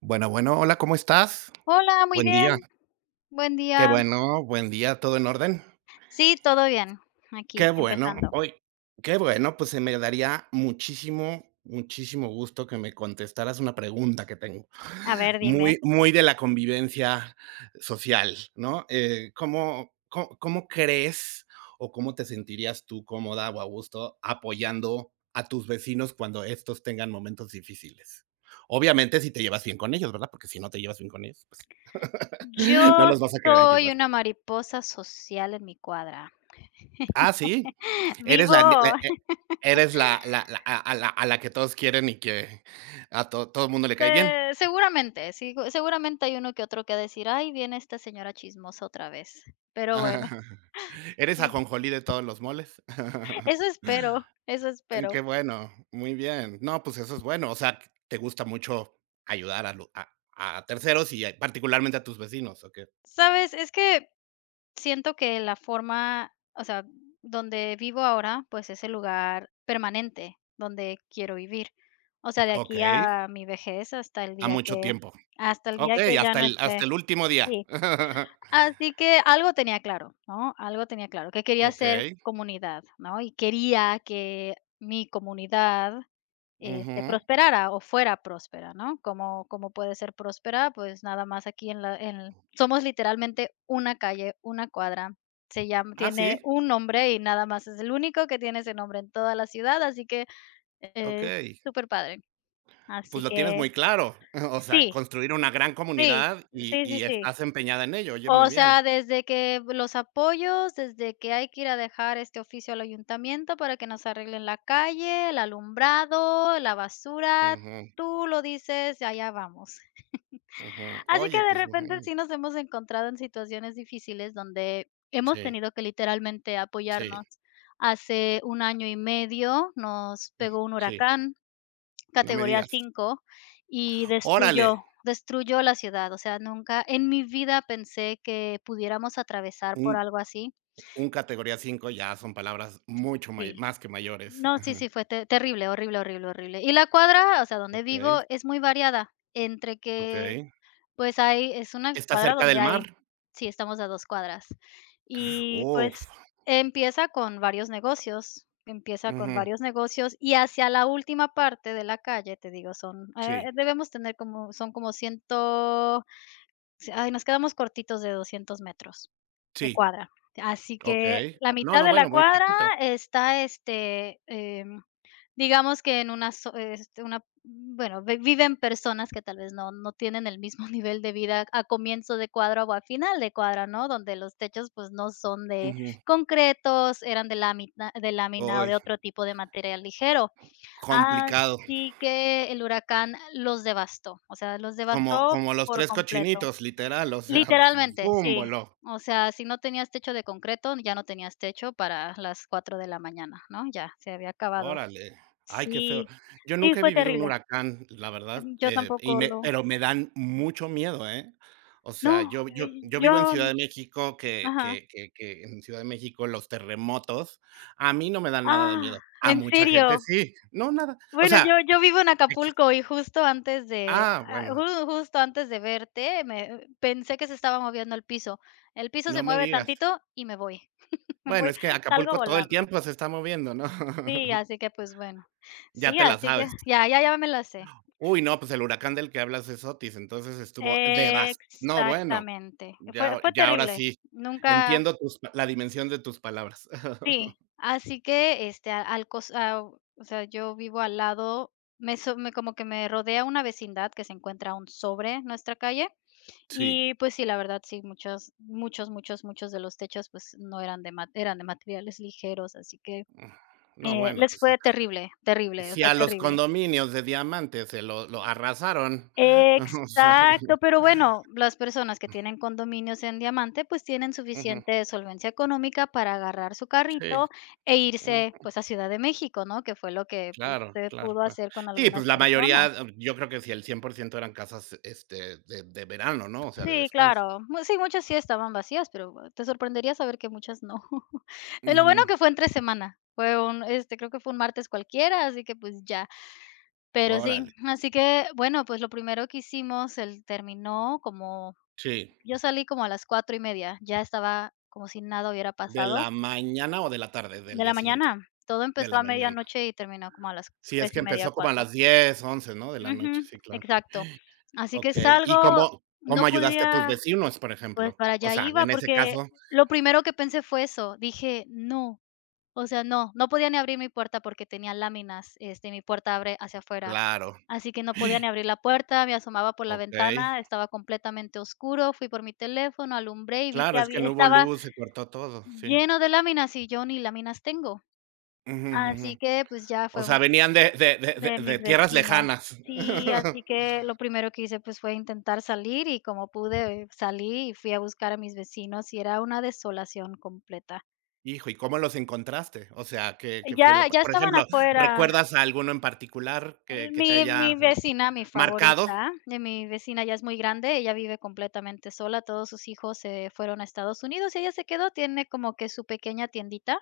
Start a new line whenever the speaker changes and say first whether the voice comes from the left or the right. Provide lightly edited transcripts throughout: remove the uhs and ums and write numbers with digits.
right: Bueno, bueno, hola, ¿cómo estás?
left: Hola, muy
right: Buen
left: bien.
right: día.
left: Buen
right: Qué
left: día.
right: bueno, buen día, ¿todo en orden?
left: Sí, todo bien. Aquí,
right: Qué bueno,
left: empezando.
right: pues se me daría muchísimo, muchísimo gusto que me contestaras una pregunta que tengo,
left: A ver, dime.
right: muy, muy de la convivencia social, ¿no? ¿Cómo crees o cómo te sentirías tú cómoda o a gusto apoyando a tus vecinos cuando estos tengan momentos difíciles? Obviamente si te llevas bien con ellos, ¿verdad? Porque si no te llevas bien con ellos. No
left: Yo
right: los vas a querer
left: soy
right: ayudar.
left: una mariposa social en mi cuadra.
right: Ah, sí. Eres la ne la
left: Vivo,
right: e eres la la a la que todos quieren y que a to todo el mundo le cae bien.
left: sigo seguramente hay uno que otro que va a decir: "Ay, viene esta señora chismosa otra vez". Pero bueno,
right: Eres
left: sí,
right: ajonjolí de todos los moles.
left: eso espero, eso
right: Mm,
left: espero.
right: qué bueno, muy bien. No, pues eso es bueno, o sea, te gusta mucho ayudar a terceros y particularmente a tus vecinos, ¿o qué?
left: ¿Sabes? Es que siento que la forma, o sea, donde vivo ahora, pues es el lugar permanente donde quiero vivir. O sea, de
right: Ok,
left: aquí a mi vejez hasta el
right: a
left: día
right: mucho
left: que
right: tiempo.
left: hasta el día
right: Okey,
left: que ya
right: hasta
left: no
right: el hasta
left: esté.
right: el último día.
left: Sí. Así que algo tenía claro, ¿no? Algo tenía claro, que quería hacer
right: Okey,
left: comunidad, ¿no? Y quería que mi comunidad
right: ujú.
left: prosperara o fuera próspera, ¿no? ¿Como como puede ser próspera? Pues nada más aquí en la, en, somos literalmente una calle, una cuadra. Se llama,
right: Ah,
left: tiene
right: sí,
left: un nombre y nada más es el único que tiene ese nombre en toda la ciudad, así que es
right: okey.
left: súper padre. Así
right: Pues lo tienes
left: que
right: muy claro, o sea,
left: sí,
right: construir una gran
left: sí,
right: comunidad y
left: sí, sí,
right: y
left: sí.
right: estás empeñada en ello, oye,
left: O
right: muy bien.
left: sea, desde que los apoyos, desde que hay que ir a dejar este oficio al ayuntamiento para que nos arreglen la calle, el alumbrado, la basura,
right: Ujú,
left: tú lo dices, allá vamos.
right: ujú.
left: Así que
right: Oye,
left: de
right: pues,
left: repente
right: ujú.
left: sí nos hemos encontrado en situaciones difíciles donde hemos
right: Sí,
left: tenido que literalmente
right: sí,
left: apoyarnos. Hace un año y medio nos pegó un
right: sí,
left: huracán
right: no me
left: categoría
right: digas.
left: 5 y
right: Órale,
left: destruyó la ciudad, o sea, nunca en mi vida pensé que pudiéramos atravesar por
right: un
left: algo así.
right: un categoría 5 ya son palabras mucho may
left: Sí.
right: más que mayores.
left: No, sí,
right: Ujú.
left: sí, fue te terrible, horrible, horrible, horrible. Y la cuadra, o sea, donde
right: Okey,
left: vivo es muy variada, entre que
right: okey.
left: pues hay es una
right: ¿Está
left: cuadra
right: cerca
left: donde
right: del
left: hay
right: mar?
left: sí, estamos a 2 cuadras. Y, pues,
right: Uf,
left: empieza con varios negocios,
right: ujú.
left: y hacia la última parte de la calle, te digo, son,
right: Sí,
left: debemos tener como son como ciento ay, nos quedamos cortitos de 200 metros de
right: sí,
left: cuadra. Así que
right: okey.
left: la
right: No,
left: mitad
right: no,
left: de la
right: bueno, muy
left: cuadra
right: chiquito.
left: está, digamos que en una so este, una bueno, vi viven personas que tal vez no tienen el mismo nivel de vida a comienzo de cuadra o a final de cuadra, ¿no? Donde los techos, pues, no son de
right: Ujú.
left: concretos, eran de lámina o de
right: Uy,
left: otro tipo de material ligero.
right: complicado.
left: Así que el huracán los devastó, o sea, los
right: Como
left: devastó
right: como los
left: por
right: 3
left: completo.
right: cochinitos, literal, o sea,
left: Literalmente,
right: bum,
left: sí.
right: voló.
left: O sea, si no tenías techo de concreto, ya no tenías techo para las 4 de la mañana, ¿no? Ya se había acabado.
right: Órale. Ay, qué feo.
left: Sí,
right: Yo
left: sí,
right: nunca he
left: fue
right: vivido un
left: terrible.
right: huracán, la verdad,
left: Yo
right: y
left: tampoco
right: me
left: lo
right: pero me dan mucho miedo, ¿eh? O sea,
left: no,
right: yo yo
left: y
right: yo vivo en
left: yo
right: Ciudad de México, que
left: ajá.
right: que que que en Ciudad de México los terremotos a mí no me dan nada de miedo.
left: Ah,
right: A
left: ¿en
right: mucha gente
left: serio?
right: sí. No, nada. O
left: Bueno, yo
right: sea,
left: yo vivo en
right: equis.
left: Acapulco y justo antes de
right: Ah,
left: ah,
right: bueno,
left: ju justo antes de verte, me pensé que se estaba moviendo el piso. El piso se
right: no me
left: mueve
right: digas.
left: tantito y me voy. Me
right: Bueno,
left: voy,
right: es que
left: salgo
right: Acapulco todo el
left: volando.
right: tiempo se está moviendo, ¿no?
left: Sí, así que, pues, bueno.
right: Ya
left: Sí,
right: te la
left: así que
right: sabes.
left: ya me la sé.
right: Uy, no, pues el huracán del que hablas es Otis, entonces estuvo devas no, bueno,
left: Exactamente. Fue
right: ya
left: fue
right: ya ahora
left: terrible.
right: sí
left: Nunca
right: entiendo la dimensión de tus palabras.
left: sí, así que, este, a al cos a o sea, yo vivo al lado, me so me como que me rodea una vecindad que se encuentra aún sobre nuestra calle,
right: Sí.
left: y pues sí, la verdad, sí, muchos de los techos, pues, no eran de ma eran de materiales ligeros, así que,
right: No, bueno,
left: les
right: pues, ah,
left: fue terrible, terrible, o
right: si
left: sea,
right: a los
left: terrible.
right: condominios de diamantes se lo arrasaron, o sea,
left: Exacto, pero bueno, las personas que tienen condominios en Diamante, pues tienen
right: ujú,
left: suficiente solvencia económica para agarrar su
right: sí,
left: carrito e
right: mm,
left: irse, pues, a Ciudad de México, ¿no? Que fue lo que, pues,
right: claro,
left: se
right: claro,
left: pudo
right: claro.
left: hacer con
right: Sí,
left: algunas
right: pues la mayoría,
left: personas.
right: yo creo que si el 100% eran casas, de verano, ¿no? O sea, de
left: Sí,
right: descanso.
left: claro. Mu Sí, muchas sí estaban vacías, pero bueno, te sorprendería saber que muchas no. Lo bueno
right: Ujú,
left: que fue entre semana, fue un, creo que fue un martes cualquiera, así que, pues, ya. Pero sí,
right: órale.
left: así que, bueno, pues, lo primero que hicimos, él terminó como
right: Sí,
left: yo salí como a las 4:30 ya estaba como si nada hubiera
right: de
left: pasado,
right: la mañana o de la tarde del
left: de la
right: día siguiente.
left: mañana. Todo
right: De
left: empezó
right: la
left: a
right: mañana.
left: medianoche y terminó como a las
right: Sí, es
left: tres
right: que
left: y media
right: empezó como a
left: 4
right: las 10, 11, ¿no?, de la
left: ujú,
right: noche, sí, claro.
left: exacto. Así que
right: Okey, ¿y
left: salgo,
right: cómo
left: no
right: cómo ayudaste a tus
left: podía,
right: vecinos, por
left: pues,
right: ejemplo?
left: para
right: O
left: allá
right: sea,
left: iba,
right: en ese
left: porque
right: caso
left: lo primero que pensé fue eso, dije: "No", o sea, no, no podía ni abrir mi puerta porque tenía láminas, mi puerta abre hacia afuera.
right: claro,
left: Así que no podía ni abrir la puerta, me asomaba por la
right: okey.
left: ventana, estaba completamente oscuro, fui por mi teléfono, alumbré y vi que
right: Claro, es que
left: había
right: no hubo
left: estaba
right: luz, se cortó todo, sí.
left: lleno de láminas, y yo ni láminas tengo.
right: Ujú,
left: Ah.
right: ujú.
left: Así que, pues, ya
right: O
left: fue
right: sea,
left: un
right: venían de de de
left: de
right: de de
left: mis
right: tierras
left: vecinos.
right: lejanas.
left: Sí, así que lo primero que hice, pues, fue intentar salir, y como pude, salí y fui a buscar a mis vecinos, y era una desolación completa.
right: Hijo, ¿y cómo los encontraste? O sea, ¿qué fue
left: Ya
right: lo p
left: ya
right: por
left: estaban
right: ejemplo,
left: afuera.
right: ¿recuerdas a alguno en particular
left: El
right: que te
left: mi mi
right: haya
left: vecina, mi
right: marcado?
left: favorita, de mi vecina ya es muy grande, ella vive completamente sola, todos sus hijos se fueron a Estados Unidos y ella se quedó, tiene como que su pequeña tiendita,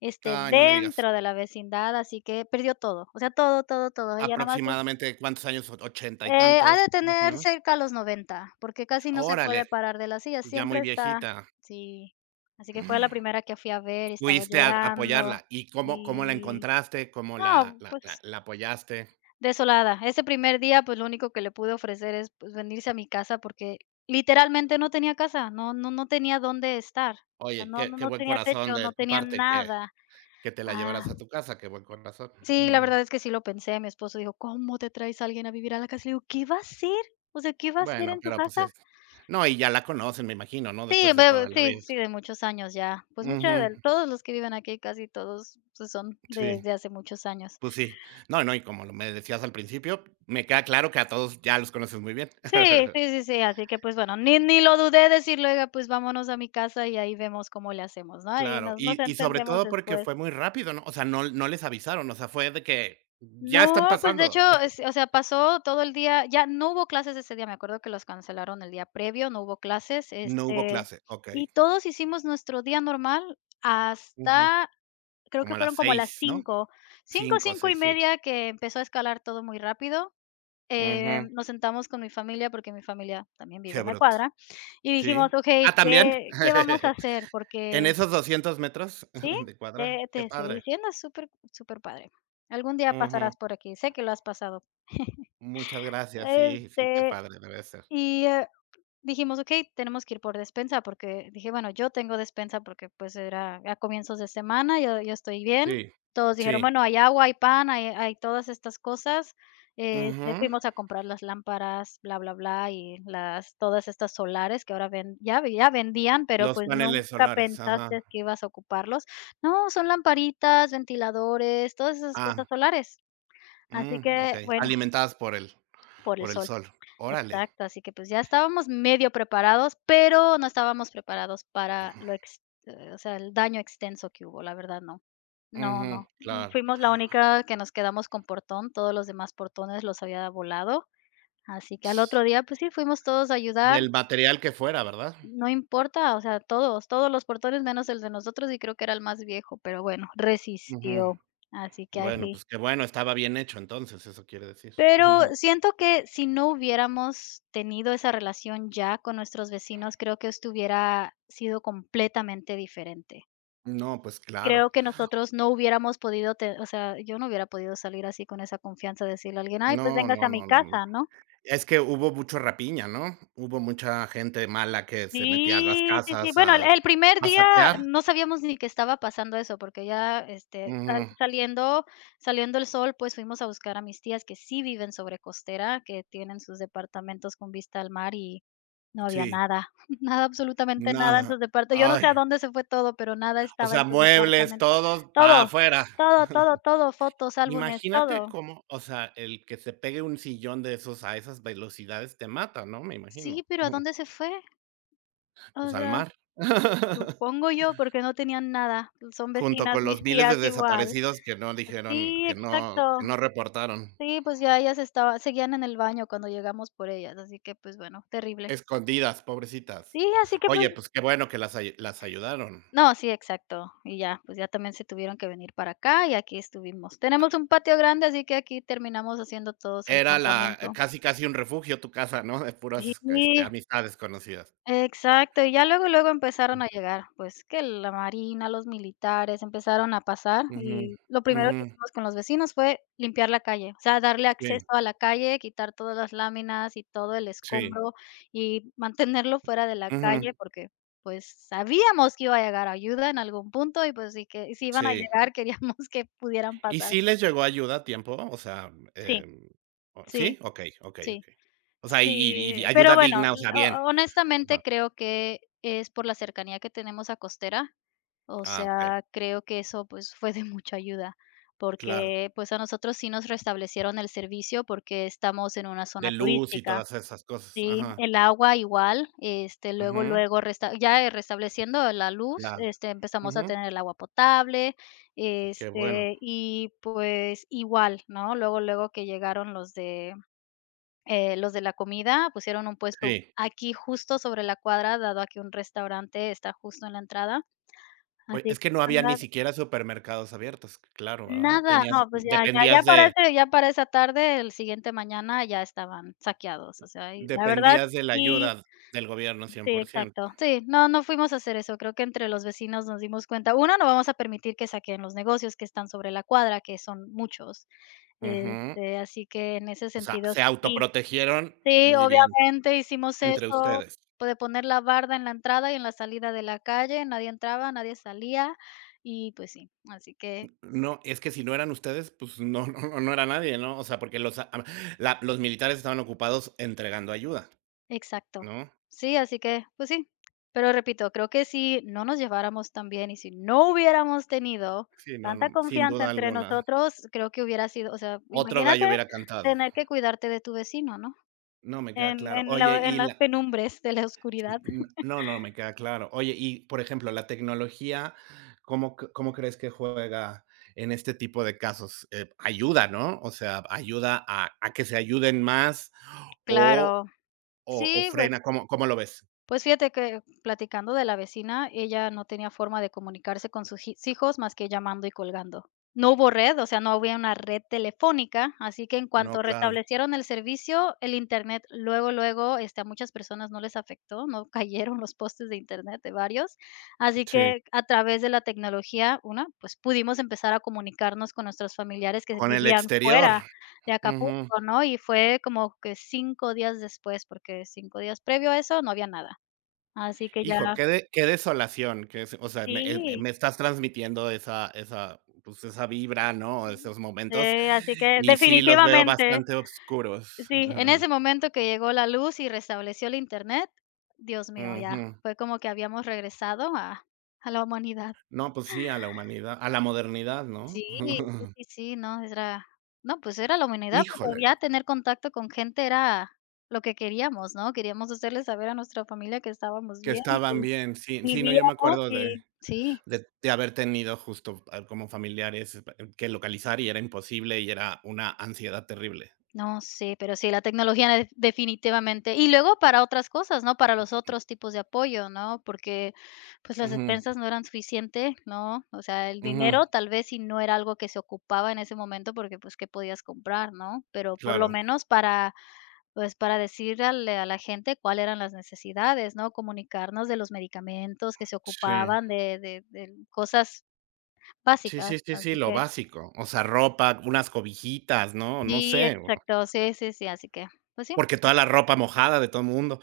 right: Ay, no me digas.
left: dentro de la vecindad, así que perdió todo, o sea, todo, todo, todo. Ella nada más
right: Aproximadamente, ¿cuántos años, 80 y
left: ha
right: tantos,
left: de
right: más o
left: tener
right: menos?
left: cerca a los 90, porque casi no se puede
right: Órale,
left: parar de la silla,
right: ya muy
left: siempre está
right: viejita.
left: sí. Así que fue la primera que fui a ver, estaba
right: Fuiste a
left: llorando
right: apoyarla, ¿y cómo la
left: y
right: encontraste? ¿Cómo la
left: no,
right: la la
left: pues
right: la apoyaste?
left: desolada. Ese primer día, pues, lo único que le pude ofrecer es, pues, venirse a mi casa, porque literalmente no tenía casa, no no no tenía dónde estar. O sea,
right: Oye,
left: no
right: qué
left: no
right: qué
left: no
right: buen
left: tenía
right: corazón
left: techo,
right: de
left: no
right: tu
left: tenía
right: parte que
left: nada.
right: que te la
left: Ah,
right: llevaras a tu casa, qué buen corazón.
left: sí, la
right: Ujú,
left: verdad es que sí lo pensé. Mi esposo dijo: "¿Cómo te traes a alguien a vivir a la casa?" Le digo: "¿Qué va a hacer? O sea, ¿qué va a hacer
right: bueno,
left: en tu
right: pero, pues,
left: casa?"
right: es no, y ya la conocen, me imagino, ¿no?
left: Sí,
right: Después de
left: bue
right: toda la
left: sí,
right: vida.
left: sí, de muchos años ya. Pues, muchos,
right: Ujú,
left: de todos los que viven aquí, casi todos, pues, son
right: sí,
left: desde hace muchos años.
right: pues sí. No, no, y como me decías al principio, me queda claro que a todos ya los conoces muy bien.
left: Sí, sí, sí, sí, así que, pues, bueno, ni lo dudé decirle: "Oiga, pues, vámonos a mi casa y ahí vemos cómo le hacemos", ¿no? Ahí
right: Claro,
left: nos
right: y sobre
left: entendemos
right: todo porque
left: después.
right: fue muy rápido, ¿no? O sea, no les avisaron, o sea, fue de que ya están
left: No, pues, de
right: pasando.
left: hecho, es o sea, pasó todo el día, ya no hubo clases ese día, me acuerdo que los cancelaron el día previo, no hubo clases,
right: No hubo clase,
left: y
right: okey.
left: todos hicimos nuestro día normal
right: Ujú.
left: hasta creo
right: Como
left: que
right: a
left: fueron
right: las
left: como las
right: 6, ¿no?
left: 5, cinco,
right: 5 o
left: 5 y
right: 6, sí.
left: media que empezó a escalar todo muy rápido.
right: Ujú.
left: Nos sentamos con mi familia, porque mi familia también vive
right: Qué
left: en la
right: bruto.
left: cuadra, y
right: Sí.
left: dijimos: "Okey,
right: Ah, ¿también?
left: ¿qué qué vamos a hacer?".
right: En
left: Porque
right: esos 200 metros
left: sí,
right: de cuadra.
left: te
right: Qué
left: te estoy
right: padre.
left: diciendo, es súper súper padre algún día
right: Ujú.
left: pasarás por aquí, sé que lo has pasado.
right: Muchas gracias. Sí, sí, qué
left: Este,
right: padre debe ser.
left: y, eh Dijimos: "Okey, tenemos que ir por despensa", porque dije: "Bueno, yo tengo despensa", porque, pues, era a comienzos de semana, yo estoy bien.
right: Sí,
left: Todos dijeron:
right: sí.
left: "Bueno, hay agua, hay pan, hay todas estas cosas".
right: Ujú.
left: Fuimos a comprar las lámparas, bla, bla, bla, y las todas estas solares que ahora ya vendían, pero,
right: Los
left: pues,
right: paneles
left: nunca
right: solares, ajá.
left: pensaste que ibas a ocuparlos. No, son lamparitas, ventiladores, todas esas cosas
right: Ah,
left: solares. Así
right: mm,
left: que,
right: okey.
left: bueno,
right: Alimentadas por el
left: por el
right: por el
left: sol.
right: sol. Órale.
left: Exacto, así que, pues, ya estábamos medio preparados, pero no estábamos preparados para lo ex o sea, el daño extenso que hubo, la verdad, no. No,
right: Ujú,
left: no, mm,
right: claro.
left: fuimos la única que nos quedamos con portón, todos los demás portones los había volado, así que al otro día, pues sí, fuimos todos a ayudar,
right: Del material que fuera, ¿verdad?
left: no importa, o sea, todos, todos los portones menos el de nosotros, y creo que era el más viejo, pero bueno,
right: Ujú.
left: resistió, así que
right: Bueno,
left: así.
right: pues qué bueno, estaba bien hecho entonces, eso quiere decir.
left: Pero siento que si no hubiéramos tenido esa relación ya con nuestros vecinos, creo que esto hubiera sido completamente diferente.
right: No, pues
left: Creo
right: claro.
left: que nosotros no hubiéramos podido, te o sea, yo no hubiera podido salir así con esa confianza de decirle a alguien: "Ay, pues
right: No,
left: véngase
right: no,
left: a mi
right: no, no, no.
left: casa", ¿no?
right: Es que hubo mucho rapiña, ¿no? Hubo mucha gente mala que se metía a las
left: Sí, sí, sí.
right: casas
left: Bueno, el
right: a
left: el primer
right: a
left: día
right: saquear.
left: no sabíamos ni que estaba pasando eso, porque ya,
right: Ujú.
left: saliendo el sol, pues fuimos a buscar a mis tías que sí viven sobre costera, que tienen sus departamentos con vista al mar y no había
right: Sí.
left: nada, nada, absolutamente nada en
right: Nada.
left: sus departe yo no
right: Ay,
left: sé a dónde se fue todo, pero nada
right: o
left: estaba
right: sea,
left: en sus
right: muebles,
left: departamentos.
right: todos para
left: Todo,
right: afuera.
left: todo, todo, todo, fotos, álbumes,
right: Imagínate
left: todo.
right: cómo, o sea, el que se pegue un sillón de esos a esas velocidades te mata, ¿no? Me
left: Sí,
right: imagino.
left: pero ¿a dónde se fue? O
right: Pues al
left: sea,
right: mar.
left: supongo yo, porque no tenían nada. Son
right: Junto
left: vecinas,
right: con los
left: mis
right: miles
left: tías
right: de
left: igual.
right: desaparecidos que no dijeron,
left: Sí,
right: que
left: exacto.
right: no que no reportaron.
left: Sí, pues ya ellas estaba seguían en el baño cuando llegamos por ellas, así que, pues, bueno, terrible.
right: Escondidas, pobrecitas.
left: Sí, así que, pues
right: Oye, pues qué bueno que las ayudaron.
left: no, sí, exacto. Y ya, pues ya también se tuvieron que venir para acá y aquí estuvimos. Tenemos un patio grande, así que aquí terminamos haciendo todos el
right: Era la
left: campamento.
right: casi, casi un refugio tu casa, ¿no? De puras,
left: Sí.
right: amistades conocidas.
left: Exacto, y ya luego, luego empezaron a llegar, pues, que la marina, los militares empezaron a pasar,
right: Ujú,
left: y lo primero
right: ujú.
left: que hicimos con los vecinos fue limpiar la calle, o sea, darle acceso
right: Sí,
left: a la calle, quitar todas las láminas y todo el
right: sí.
left: escombro, y mantenerlo fuera de la
right: Ujú,
left: calle, porque, pues, sabíamos que iba a llegar ayuda en algún punto y, pues, sí que y si iban a
right: sí.
left: llegar, queríamos que pudieran
right: ¿Y
left: pasar.
right: sí les llegó ayuda a tiempo? O sea,
left: Sí, sí,
right: ¿sí? Okey, okey,
left: sí.
right: okey. O sea, y
left: Sí,
right: y y
left: pero
right: ayuda
left: bueno,
right: digna, o
left: l
right: sea, bien.
left: ho
right: O
left: honestamente
right: sea,
left: creo que es por la cercanía que tenemos a Costera, o
right: ah, okey,
left: sea, creo que eso, pues, fue de mucha ayuda,
right: claro.
left: porque, pues, a nosotros sí nos restablecieron el servicio porque estamos en una
right: De
left: zona
right: luz y
left: turística,
right: todas esas cosas,
left: sí,
right: ajá.
left: el agua igual, este, luego,
right: Ujú,
left: luego restableciendo la luz,
right: ya,
left: este, empezamos a
right: ujú.
left: tener el agua potable,
right: Qué bueno.
left: este, y, pues, igual, ¿no? Luego, luego que llegaron los de la comida pusieron un puesto
right: Sí.
left: aquí justo sobre la cuadra, dado a que un restaurante está justo en la entrada.
right: Oye,
left: Así
right: es
left: que,
right: que no había
left: la
right: ni
left: verdad,
right: siquiera supermercados abiertos, claro, ¿verdad?
left: nada,
right: Tenías
left: no, pues ya
right: dependías
left: para
right: de
left: ese para esa tarde, el siguiente mañana ya estaban saqueados, o sea, y la verdad,
right: dependías de la
left: sí,
right: ayuda del gobierno cien
left: sí,
right: por ciento
left: exacto. Sí, no, no fuimos a hacer eso, creo que entre los vecinos nos dimos cuenta. Uno, no vamos a permitir que saquen los negocios que están sobre la cuadra, que son muchos.
right: Ujú.
left: Este, así que en ese
right: O sea,
left: sentido,
right: se
left: sí.
right: autoprotegieron
left: Sí,
right: muy bien
left: obviamente hicimos
right: entre
left: eso,
right: ustedes.
left: pues, de poner la barda en la entrada y en la salida de la calle, nadie entraba, nadie salía, y pues sí, así que
right: No, es que si no eran ustedes, pues no no era nadie, ¿no? O sea, porque los a la los militares estaban ocupados entregando ayuda,
left: exacto.
right: ¿no?
left: Sí, así que, pues sí. Pero repito, creo que si no nos lleváramos tan bien y si no hubiéramos tenido
right: Sí, no,
left: tanta
right: no, sin
left: confianza
right: duda
left: entre
right: alguna.
left: nosotros, creo que hubiera sido, o sea,
right: Otro
left: imagínate
right: gallo hubiera cantado.
left: tener que cuidarte de tu vecino, ¿no?
right: No, me queda
left: En
right: claro.
left: en
right: Oye,
left: la en
right: y
left: las
right: la
left: penumbres de la
right: sí,
left: oscuridad.
right: n no, no, me queda claro. Oye, y, por ejemplo, la tecnología, ¿cómo crees que juega en este tipo de casos? Ayuda, ¿no? O sea, ayuda a que se ayuden más o
left: Claro.
right: o
left: Sí, pues.
right: frena, ¿cómo lo ves?
left: Pues fíjate que platicando de la vecina, ella no tenía forma de comunicarse con sus hijos más que llamando y colgando. No hubo red, o sea, no había una red telefónica, así que en
right: No,
left: cuanto
right: claro.
left: restablecieron el servicio, el internet luego, luego, este, a muchas personas no les afectó, no cayeron los postes de internet de varios, así
right: Sí,
left: que a través de la tecnología, una, pues pudimos empezar a comunicarnos con nuestros familiares que
right: con el
left: vivían
right: exterior.
left: fuera de Acapulco, ¿no? Y fue como que 5 días después, porque 5 días previo a eso no había nada. Así que ya
right: Hijo, qué desolación, que es, o sea, me, eh,
left: sí,
right: me estás transmitiendo esa pues, esa vibra, ¿no? Esos
left: sí,
right: momentos,
left: así que
right: y sí los veo
left: definitivamente,
right: bastante oscuros.
left: sí, en
right: Ajá.
left: ese momento que llegó la luz y restableció el Internet, Dios mío, ya
right: Ujú.
left: fue como que habíamos regresado a la humanidad.
right: No, pues sí, a la humanidad, a la modernidad,
left: Sí,
right: ¿no?
left: sí, sí, sí, no, era no, pues era la humanidad, porque
right: Híjole,
left: ya tener contacto con gente era lo que queríamos, ¿no? Queríamos hacerle saber a nuestra familia que estábamos
right: que
left: bien y
right: estaban
left: que
right: bien. Sí, sí, no, yo me
left: vivíamos
right: acuerdo de
left: y sí.
right: de de haber tenido justo, ah, como familiares que localizar y era imposible, y era una ansiedad terrible.
left: No sé, pero sí, la tecnología de definitivamente. Y luego para otras cosas, ¿no? Para los otros tipos de apoyo, ¿no? Porque, pues, las
right: Ujú,
left: despensas no eran suficiente, ¿no? O sea, el
right: ujú,
left: dinero tal vez si no era algo que se ocupaba en ese momento porque, pues, ¿qué podías comprar, no? Pero por lo
right: claro,
left: menos para, pues, para decirle a la gente cuáles eran las necesidades, ¿no? Comunicarnos de los medicamentos que se
right: sí.
left: ocupaban, de cosas
right: Sí,
left: básicas.
right: sí, sí, sí,
left: Así
right: lo
left: que
right: básico. O sea, ropa, unas cobijitas, ¿no? No
left: sí,
right: sé,
left: exacto. Sí, sí, sí. Así que, pues sí.
right: porque toda la ropa mojada de todo el mundo.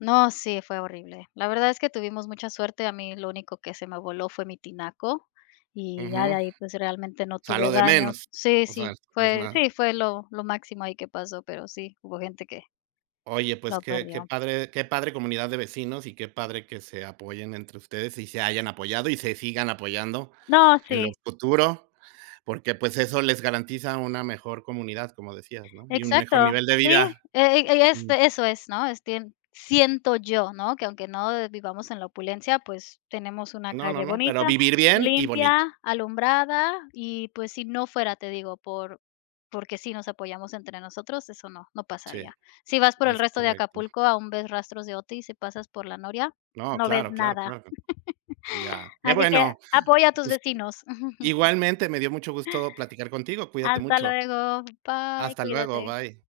left: No, sí, fue horrible. La verdad es que tuvimos mucha suerte, a mí lo único que se me voló fue mi tinaco y ya de
right: Ujú.
left: ahí, pues, realmente no
right: O sea,
left: tuve
right: lo de
left: daño.
right: menos.
left: Sí,
right: O sea, es nada.
left: sí, fue lo máximo ahí que pasó, pero sí, hubo gente que
right: Oye, pues
left: lo
right: qué qué
left: perdió.
right: padre qué padre comunidad de vecinos y qué padre que se apoyen entre ustedes y se hayan apoyado y se sigan apoyando
left: No,
right: en lo
left: sí.
right: futuro, porque, pues, eso les garantiza una mejor comunidad, como decías, ¿no? Y un
left: Exacto,
right: mejor nivel de
left: sí,
right: vida.
left: es
right: Mm.
left: eso es, ¿no? Es tien siento yo, ¿no? Que aunque no vivamos en la opulencia, pues tenemos una
right: No, no,
left: calle
right: no,
left: bonita,
right: pero vivir bien y bonito.
left: limpia, alumbrada y, pues, si no fuera, te digo, por porque si nos apoyamos entre nosotros, eso no, no
right: Sí,
left: pasaría. Si vas por el
right: es
left: resto de
right: correcto.
left: Acapulco, aún ves rastros de Otis, si pasas por La Noria,
right: No,
left: no ves
right: claro, claro,
left: nada.
right: claro. Ya. Qué
left: Así que
right: bueno.
left: apoya a tus
right: Pues,
left: vecinos.
right: igualmente me dio mucho gusto platicar contigo. Cuídate
left: Hasta
right: mucho.
left: luego, bye,
right: Hasta luego.
left: cuídate.
right: Bye.